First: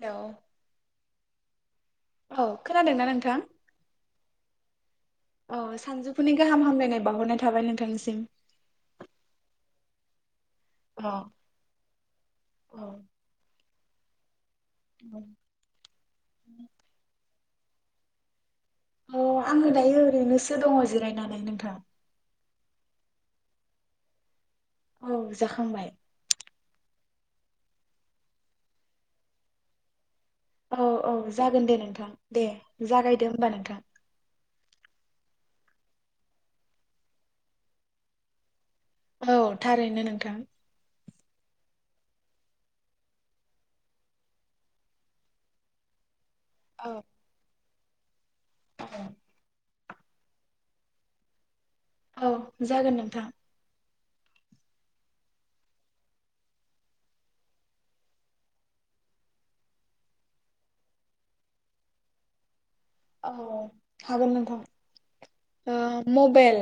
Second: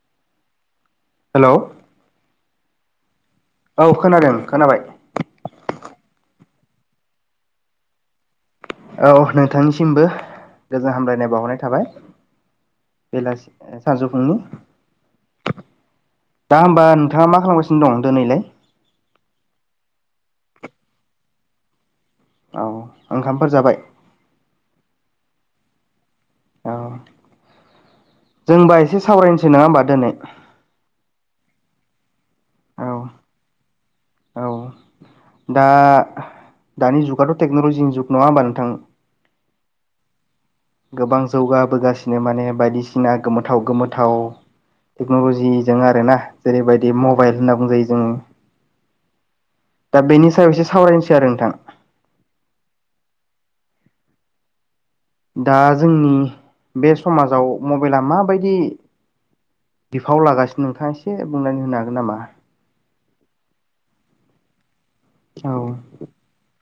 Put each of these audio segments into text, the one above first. हेल' हेल' औ खोनादोंना नोंथां औ खोनादों खोनाबाय औ सानजौफुनि गाहाम हामलायनाय बावहरनाय थाबाय नोंथांनिसिम औ नोंथांनिसिमबो गोजोन अ हामलायनाय बावरनाय थाबाय औ बेलासि साजौ [unintelligible] दा होमबा नोंथाङा मा खालामगासिनो? दं दोनैलाय? अ आङो दायो ओरैनोसो दङ जिरायनानै नोंथां औ ओंखामफोर जाबाय? औ जाखांबाय औ जों होबा एसे सावरायनिसै नङा ओमबा दोनै औ औ जागोनदे नोंथां दे औ जागायदो होमबा नोंथां औ दा दानि जुगाथ' टेक्न'लजिनि जुग नङा होमबा नोंथां औ थारैनो नोंथां गोबां जौगाबोगासिनो माने बायदिसिना गोमोथाव गोमोथाव टेक्न'लजिजों आरोना जेरैबायदि औ मबाइल होनना बुंजायो दोङो औ [inaudible] दा बेनि सायाव एसे सावरायनिसै आरो नोंथां औ जागोन नोंथां दा जोंनि बे समाजाव मबाइला माबायदि बिफाव लागासिनो नोंथाङा एसे बुंनानै होनो हागोन नामा औ हागोन औ नोंथां ओ मबेल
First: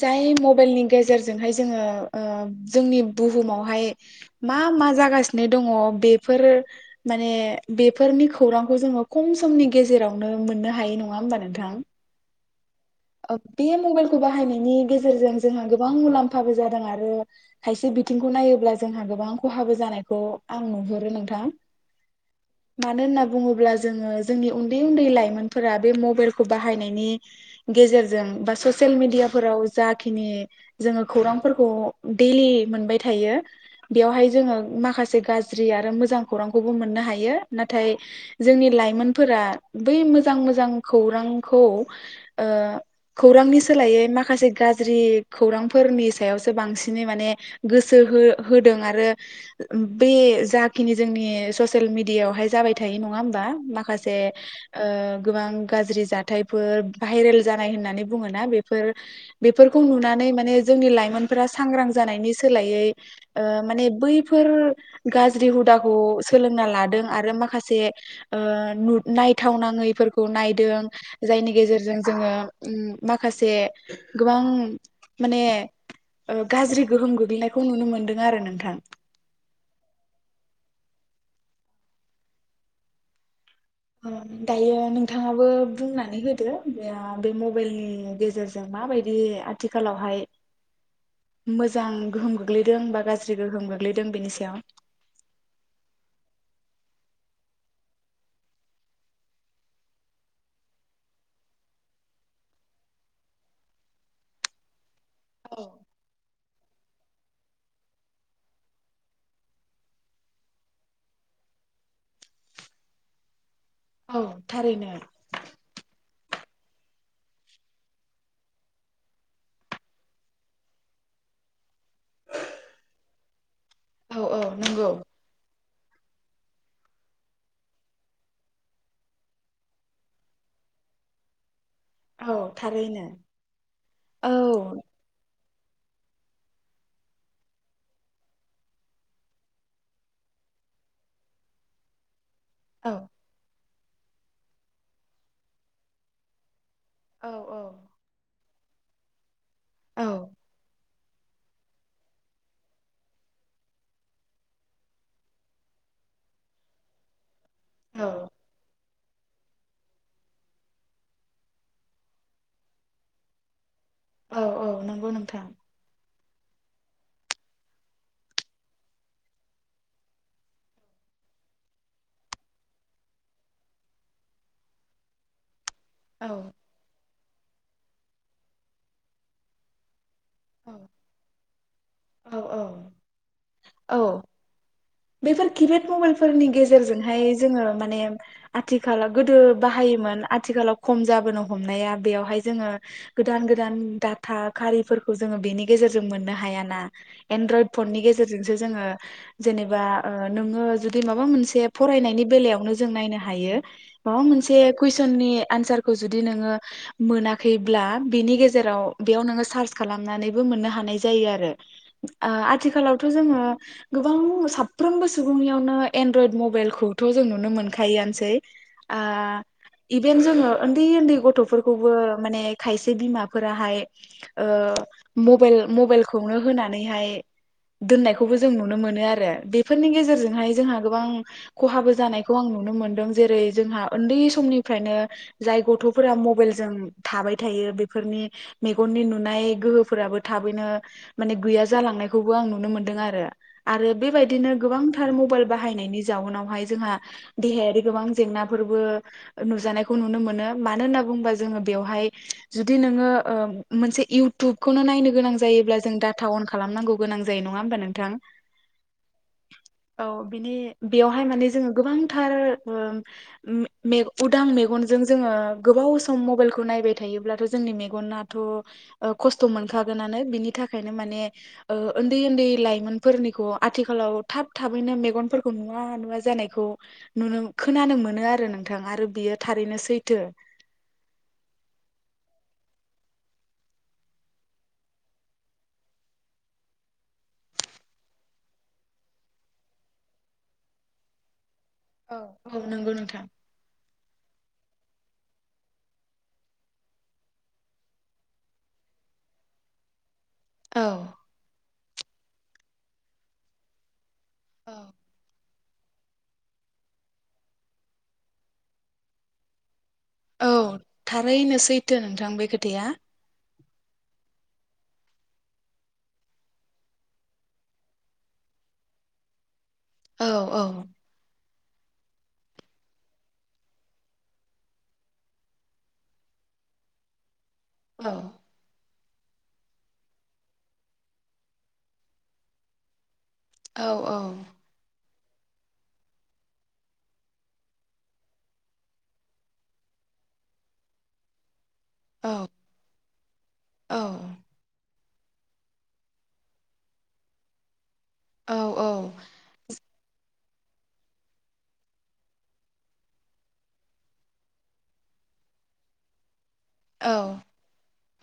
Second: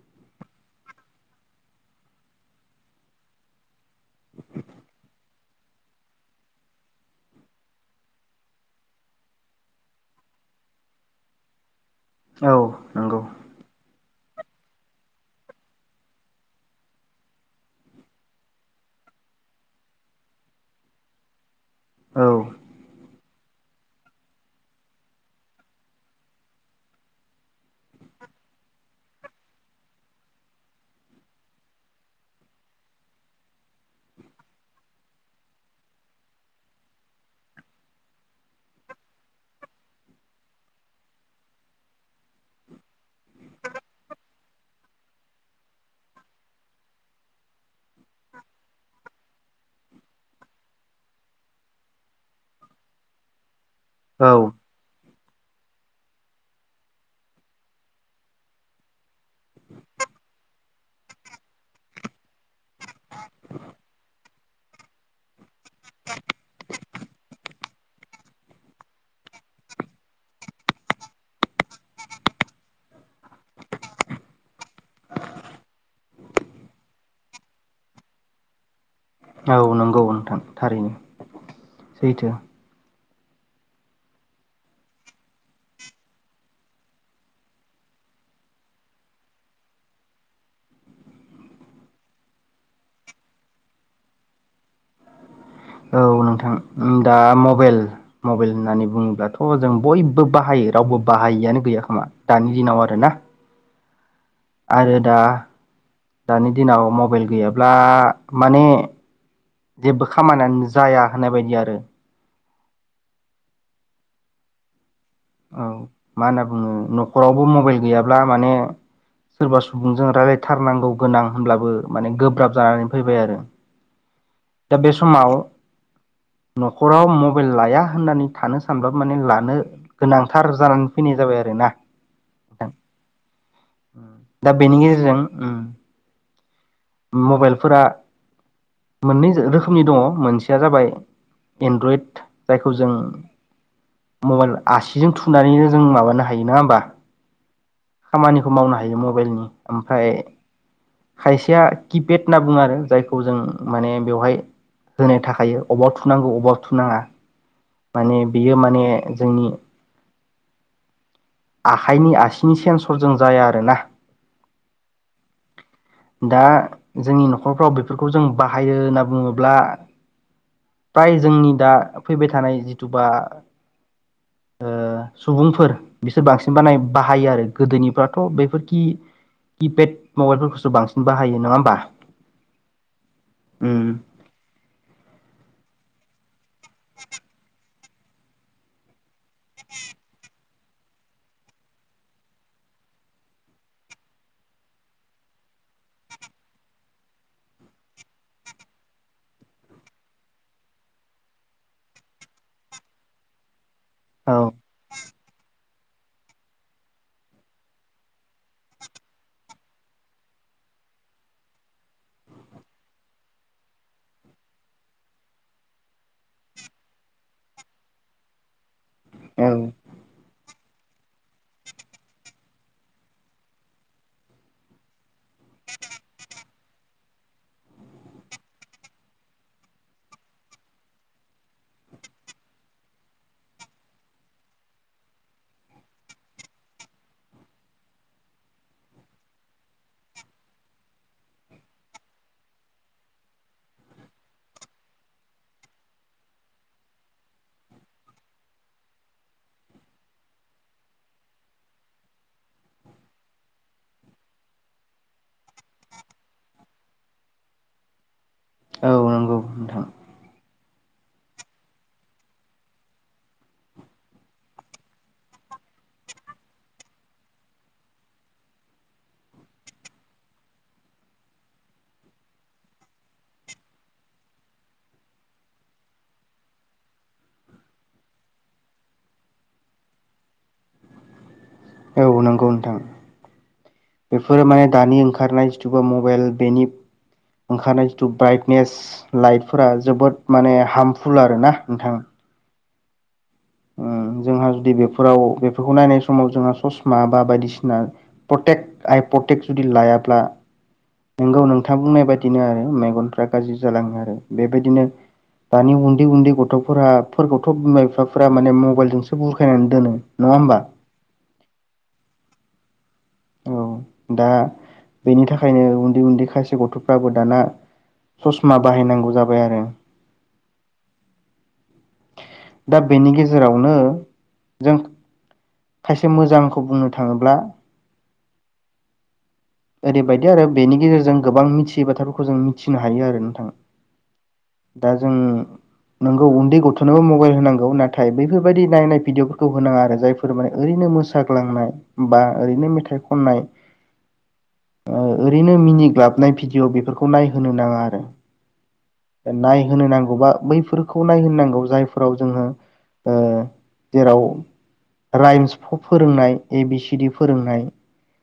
जाय मबाइलनि गेजेरजोंहाय जोङो ओ जोंनि बुहुमावहाय मा मा जागासिनो दङ बेफोर माने बेफोरनि खौरांखौ जोङो खम समनि गेजेराव नो मोननो हायो नङा होमबा नोंथां? औ नंगौ आब बेयो मबाइल बाहायनायनि गेजेरजों जोंहा गोबां मुलाम्फाबो जादों आरो खायसे बिथिंखौ नायोब्ला जोंहा गोबां खहाबो जानायखौ आं नुहुरो नोंथां औ मानोना बुङोब्ला जोङो जोंनि उन्दै उन्दै लाइमोनफोरा बे मबाइलखौ बाहायनायनि गेजेरजों बा ससियेल मेडियाफोराव जाखिनि जोङो खौरांफोरखौ देलि मोनबाय थायो बेयावहाय जोङो माखासे गाज्रि आरो मोजां खौरांखौबो मोननो हायो नाथाय जोंनि लाइमोनफोरा बै मोजां मोजां खौरांखौ ओ खौरांनि सोलायै माखासे गाज्रि खौरांफोरनि सायावसो बांसिनै माने गोसो हो-होदों आरो बे जाखिनि जोंनि ससियेल मेडियायावहाय जाबाय थायो नङा होमबा माख खासे औ ओ गोबां गाज्रि जाथायफोर भाइरेल जानाय होननानै बुङोना बेफोर बेफोरखौ नुनानै माने जोंनि लाइमोनफोरा सांग्रां जानायनि सोलाय यै ओ माने बै फोर गाज्रि हु हुदाखौ सोलोंना लादों आरो माखासे ओ नु नायथावनाङैफोरखौ नायदों जायनि गेजेर जों जोङो उम माखासे गोबां माने ओ गाज्रि गोहोम गोग्लैनायखौ नुनो मोनदों आरो नोंथां औ नंगौ नोंथां थारैनो सैथो ओम दायो नोंथाङाबो बुंनानै होदो बे आ बे मबाइलनि गेजेरजों माबायदि आथिखालावहाय मोजां गोहोम गोग्लैदों बा गाज्रि गोहोम गोग्लैदों बेनि सायाव औ नोंथां दा मबेल मबेल होननानै बुङोब्लाथ' जों बयबो बाहायो रावबो बाहायिआनो गैया खोमा दानि दिनाव आरोना आरो दा औ दानि दिनाव मबाइल गैयाब्ला माने जेबो खामानियानो जाया होननाय बायदि आरो औ थारैनो औ मा होनना बुङो न'खरावबो मबाइल गैयाब्ला माने सोरबा सुबुंजों रायलायथारनांगौ गोनां होनब्लाबो माने गोब्राब जानानै फैबाय आरो औ औ दा नंगौ बे समाव न'खराव मबाइल लाया होननानै थानो सानब्ला माने लानो गोनांथार जानानै फैनाय जाबाय आरो ना औ थारैनो औ दा बेनि गेजेरजों उम मबाइलफोरा मोननै रोखोमनि दङ मोनसेया जाबाय एन्ड्रइड जायखौ औ जों मबाइल आसिजों थुनानैनो जों माबानो हायो नङा होमबा औ औ खौ मावनो हायो मबाइलनि ओमफ्राय खायसेया किपेड होनना बुङो आरो जायखौ जों माने बेवहाय होनाय थाखायो अबाव थुनांगौ अबाव थुनाङा माने औ बियो माने जोंनि आखाइनि आसिनि सेन्सरजों जाया आरोना औ औ नंगौ नोंथां दा जोंनि न'खरफ्राव बेफोरखौ जों बाहायो होनना बुङोब्ला फ्राय जोंनि दा फैबाय थानाय जिथुबा ओ सुबुंफोर बिसोर औ बांसिन बानायनाय बाह थायो आरो गोदोनिफ्राथ' बेफोरखि किपेड मबाइलफोरखौसो बांसिन बाहायो नङा होमबा औ औ औ बेफोर किपेद मबाइलफोरनि गेजेरजोंहाय जोङो मान ने आथिखालाव गोदो बाहायोमोन आथ थिखालाव खम जोनो हमनाया बेयावहाय जोङो गोदान गोदान डाटा खारिफोरखौ जोङो बेनि गेजेरजों मोननो हाया ना एनड्रयद फननि गेजेरजोंसो जोङो जेनेब बा ओ नोङो जुदि माबा मोनसे फरायनायनि बेलायावनो जों नायनो हायो माबा मोनसे औ कुइसननि एनसार खौ जुदि नोङो मोनाखैब्ला बिनि गेजेराव बेयाव नोङो सार्च खालामनानैबो मोननो हानाय जायो आरो आथिखालावथ' जोङो गोबां साब साफ्रोमबो सुबुंनियावनो एनड्रयड मबाइल खौथ' जों नुनो मोनखायोआनोसै इभेन जोङो ओन्दै ओन्दै गथ'फोरखौबो माने खायसे बिमाफोराहाय ओ मबाइल मबाइलखौनो होनानैहाय दोननायखौबो जों नुनो मोनो आरो बे फोरनि गेजेरजोंहाय जोंहा गोबां खहाबो जानायखौ आं नुनो मोनदों जेरै जोंहा ओन्दै समनिफ्रायनो जाय गथ'फोरा मबाइलजों थाबाय थायो बेफोरनि मेगननि नुनाय गोहोफोराबो थाबैनो माने गैया जालांनायखौबो आं नुनो मोनदों आरो आरो बेबायदि दिनो गोबांथार मबाइल बाहायनायनि जाउनावहाय जोंहा देहायारि गोबां जेंनाफोरबो नुजानायखौ नुनो मोनो मानो होनना बुंङोबा जोङो बेवहाय जुदि नोङो ओ मोनसे इउथुबखौनो नायनो गोनां जायोब्ला जों डाटा अन खालामनांगौ गोनां जायो नङा होमबा नोंथां? औ नंगौ नोंथां औ बिनि बेयावहाय माने जोङो गोबांथार ओ उम उदां मेगनजों जोङो गोबाव सम मबाइलखौ नायबाय थायोब्लाथ' जोंनि मेगनाथ' खस्थ' मोनखागोनानो बिनि थाखायनो माने ओ उन्दै उन्दै लाइमोनफोरनिखौ आथिखालाव थाब थाबैनो मेगनफोरखौ नुवा नुवा जानायखौ नुनो खोनानो मोनो आरो नोंथां आरो बियो थारैनो सैथो। औ नंगौ नोंथां बेफोरो माने दानि ओंखारनाय जिथुबा मबाइल बेनि ओंखारनाय जिथु ब्राइटनेस लाइटफोरा जोबोद माने हार्मफुल आरो ना नोंथां। नोंगौ नोंथां। ओ जोंहा जुदि बेफोराव बेफोरखौ नायनाय समाव जोंहा ससमा बा बायदिसिना प्रटेक्ट आइ प्रटेकट जुदि लायाब्ला औ नोंगौ नों थां बुंनाय बादिनो आरो मेगनफ्रा गाज्रि जालाङो आरो। औ बेबायदिनो दानि उन्दै उन्दै गथ'फोरा फोरखौथ' बिमा बिफाफोरा माने मबाइलजोंसो बुखायनानै दोनो। नङा औ होमबा थारैनो सैथो नोंथां बे खोथ थाया। औ दा बेनि थाखायनो उन्दै उन्दै खायसे गथ'फ्राबो दाना ससमा बाहायनांगौ जाबाय आरो। औ औ दा बेनि गेजेरावनो जों खायसे मोजांखौ बुंनो थाङोब्ला औ ओरैबायदि आरो बेनि गेजेरजों गोबां मिथियै बाथ्राफोरखौ जों मिथिनो हायो आरो नों औ औ जों नोंगौ उन्दै गथ'नोबो मबाइल होनांगौ नाथाय बैफोरबायदि नायनाय भिडिअफोरखौ होनाङा आरो जायफोर माने ओरैनो मोसाग्लांनाय बा औ ओरैनो मेथाइ खननाय औ ओरैनो मिनिग्लाबनाय भिडिअ' बेफोरखौ नायहोनो नाङा आरो। औ नायहोनो नां बा बैफोरखौ नायहोनांगौ जायफोराव जोङो जेराव राइम्स फ फोरोंनाय ए बि सिडि फोरोंनाय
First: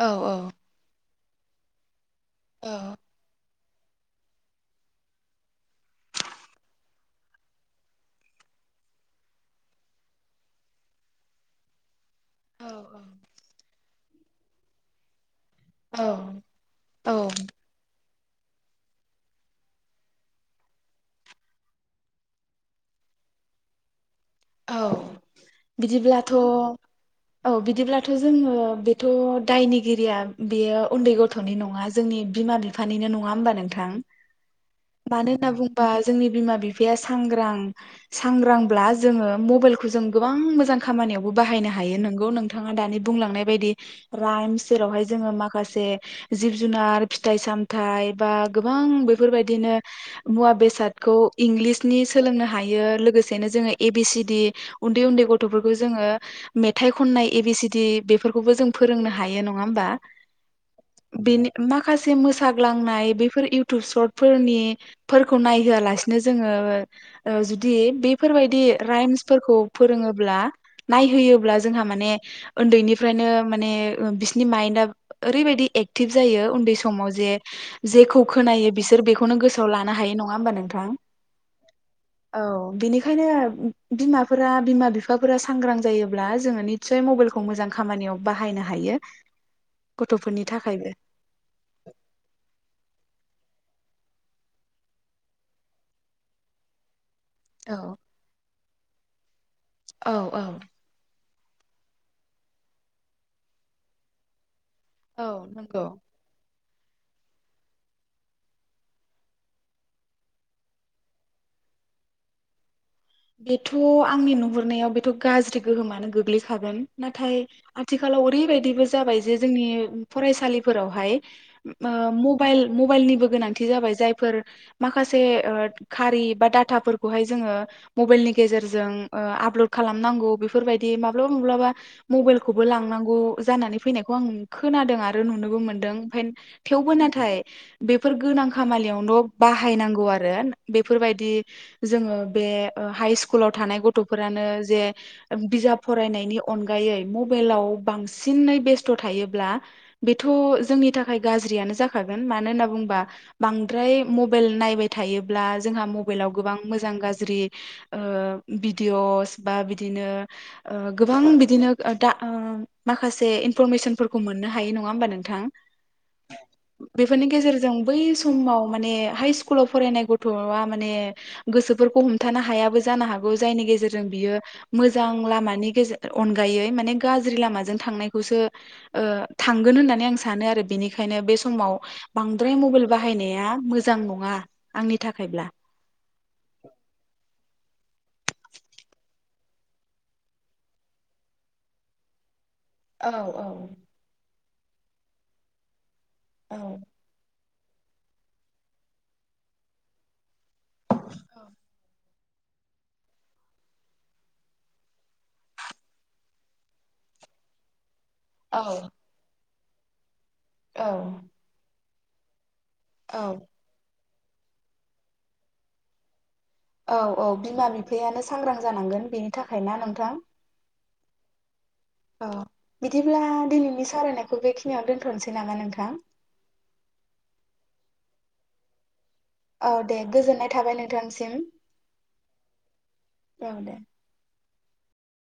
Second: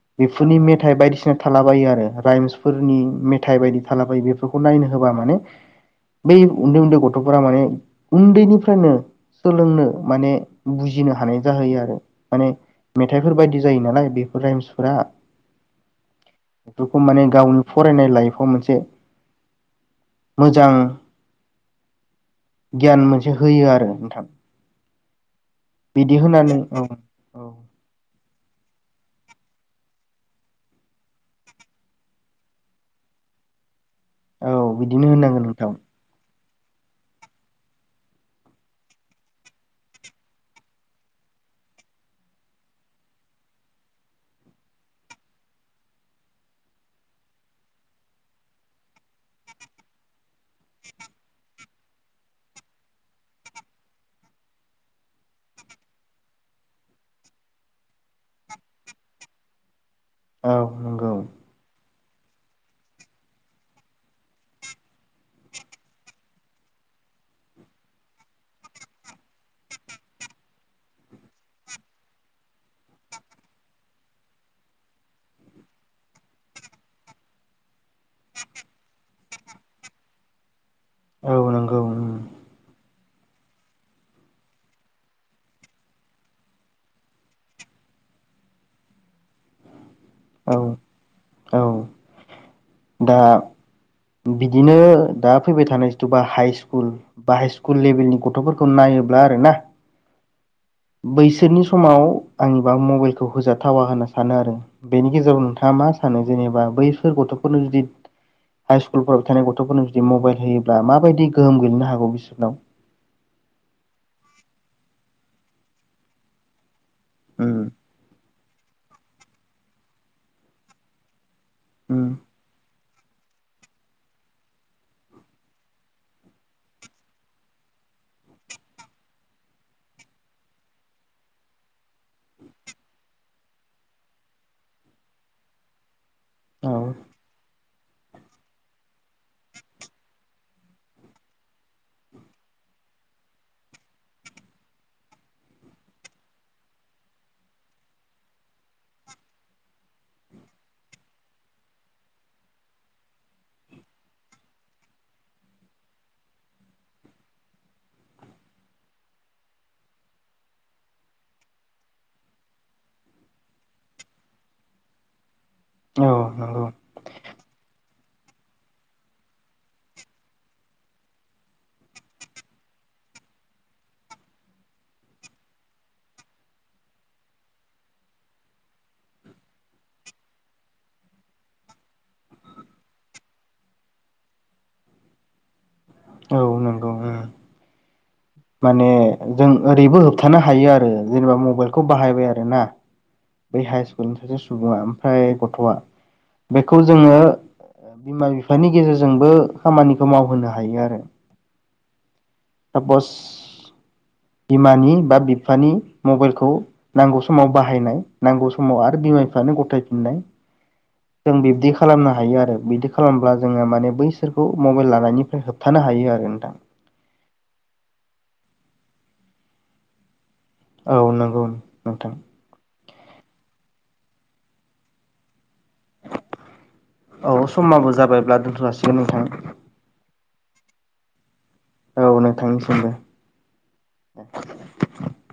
औ बेफोरनि मेथ बायदिसिना थालाबायो आरो। प्राइमसफोरनि मे थाइ बायदि थालाबायो बेफोरखौ नायनो होबा माने बै उन्दै उन्दै गथ'फोरा माने उन्दैनिफ्रायनो सोलोंनो माने बुजिनो हानाय जाहैयो आरो। माने औ मेथाइफोर बायदि जायो नालाय बेफोर राइम्सफोरा। औ बेफोरखौ औ माने गावनि फरायनाय लाइफ खौ मोनसे मोजां गियान मोनसे होयो आरो नोंथां। औ। बिदि बिदिब्लाथ' होनानै औ औ बिदिब्लाथ' जोङो बेथ' दायनिगिरिया बेयो उन्दै गथ'नि नङा जोंनि बिमा बिफानिनो नङा होमबा नोंथां। औ बिदिनो मानो होननांगोन होनना नोंथां बुंबा जोंनि बिमा बिफाया सांग्रां सांग्रांब्ला जोङो मबाइलखौ जों गोबां मोजां खामानियावबो बाहायनो हायो नोंगौ नोंथाङा दानि बुंलांनाय बायदि राइमस जेरावहाय जोङो माखासे जिब जुनार फिथाइ सामथाइ बा गोबां बेफोरबायदिनो मुवा बेसादखौ इंलिसनि सोलोंनो हायो लोगोसेनो जोङो ए ए बि सि डि उन्दै उन्दै गथ'फोरखौ जोङो मेथाइ खननाय ए बि सि डि बेफोरखौबो जों फोरोंनो हायो नङा होमबा। औ नोंगौ। खासे मोसाग्लांनाय बेफोर इउटुब सरट फोरनि फोरखौ नायहोआलासिनो जोङो ओ जुदि बेफोरबाय दि राइमसफोरखौ फोरोङोब्ला नायहोयोब्ला जोंहा माने ओन्दैनिफ्रायनो माने ओ बिसिनि माइन्दआ ओ ओरैबायदि एक्टिभ जायो उन्दै समाव जे जेखौ खोनायो बिसोर बेखौनो गोसोआव लानो हायो नङा होमबा नोंथां। नंगौ उम औ बिनि खायनो। बिमाफोरा बिमा बिफाफोरा सांग्रां जायोब्ला जोङो नितसय मबाइलखौ मोजां खामानियाव बाहायनो हायो। गथ'फोरनि औ थाखायबो औ दा बिदिनो दा फैबाय थानाय जिथुबा हाइ स्कुल बा हाइ औ सकु लेभेलनि गथ'फोर खौ नायोब्ला आरोना। औ औ। बैसोरनि समाव आंनिबा मबाइलखौ होजाथावा होनना सानो आरो। बेनि औ गेजेराव नोंथाङा नंगौ। मा सानो जेनेबा बैफोर गथ'फोरनो जुदि हाइ स्कुलफोराव थानाय गथ'फोरनो जुदि मबाइल होयोब्ला माबायदि गोहोम गोलैनो हागौ बिसोरनाव? बेथ' आंनि नुहुरनायाव बेथ' गाज्रि गोहोमानो गोग्लैखागोन। नाथाय उम आथिखालाव ओरैबाय बेबो जाबाय जे जोंनि फरायसालिफोरावहाय उम ओ मबाइल मबाइलनिबो गोनांथि जाबाय जायफोर माखासे ओ खारि बा डाटाफोरखौहाय जोङो मबाइलनि गेजेरजों ओ आपलड खालामनांगौ बेफोरबायदि माब्लाबा-माब्लाबा मबाइलखौबो लांनांगौ जानानै फैनायखौ आं खोनादों आरो नुनोबो मोनदों। फेन औ थेवबो नाथाय। बेफोर गोनां खामालियावल' बाहायनांगौ आरो बेफोरबायदि जोङो बे ओ हाइ स्कुलाव थानाय गथ'फोरानो जे बिजाब फरायनायनि अनगायै मबाइलाव बांसिनै बेस्थ' थायोब्ला बेथ' जोंनि थाखाय गाज्रियानो जाखागोन मानो होनना बुंङोबा बांद्राय मबाइल नायबाय थायोब्ला जोंहा मबाइलाव गोबां मोजां गाज्रि ओ भिडिअस बा बिदिनो ओ गोबां बिदिनो दा ओ माखासे इनफरमेसनफोरखौ मोननो हायो नङा होमबा नोंथां। औ नंगौ बेफोरनि गेजेरजों बै समाव माने हाइ स्कुलाव फरायनाय गथ'आ माने गोसोफोरखौ [unintelligible] होबथानो हायाबो जानो हागौ जायनि गेजेरजों बियो मोजां लामानि गेजे अनगायै माने गाज्रि लामाजों थांनायखौसो ओ थांगोन होननानै आं सानो आरो बेनिखायनो बे समाव बांद्राय मबाइल बाहायनाया मोजां नङा आंनि थाखायब्ला। औ नंगौ उम माने जों ओरैबो होबथानो हायो आरो जेनेबा मबाइलखौ बाहायबाय आरोना औ बै हाइ स्कुलनि सासे सुबुङा ओमफ्राय गथ'आ औ बेखौ जोङो बिमा-बिफानि गेजेरजोंबो खामानिखौ मावहोनो [unintelligible] हायो आरो। [unintelligible] बिमानि बा बिफानि मबाइलखौ नांगौ समाव बाहायनाय नांगौ समाव आरो बिमा बिफानो [unintelligible] फिथाय फिनाय औ जों बिबदि खालामनो हायो आरो। बिदि औ खालामब्ला जोङो माने बै सोरखौ मबाइल लानायनिफ्राय होबथानो हायो आरो नोंथां। औ औ बिमा बिफायानो सांग्रां जानांगोन बेनि थाखायना नोंथां। औ नंगौ। नोंथां औ बिदिब्ला दिनैनि सावरायनायखौ बेखिनियाव दोनथ'नोसै नामा [unintelligible] औ समाबो जाबाय। [unintelligible] दोनथ'नो जासिगोन नोंथां। औ दे गोजोननाय थाबाय नोंथांसिम। औ नोंथांनिसिमबो। औ दे।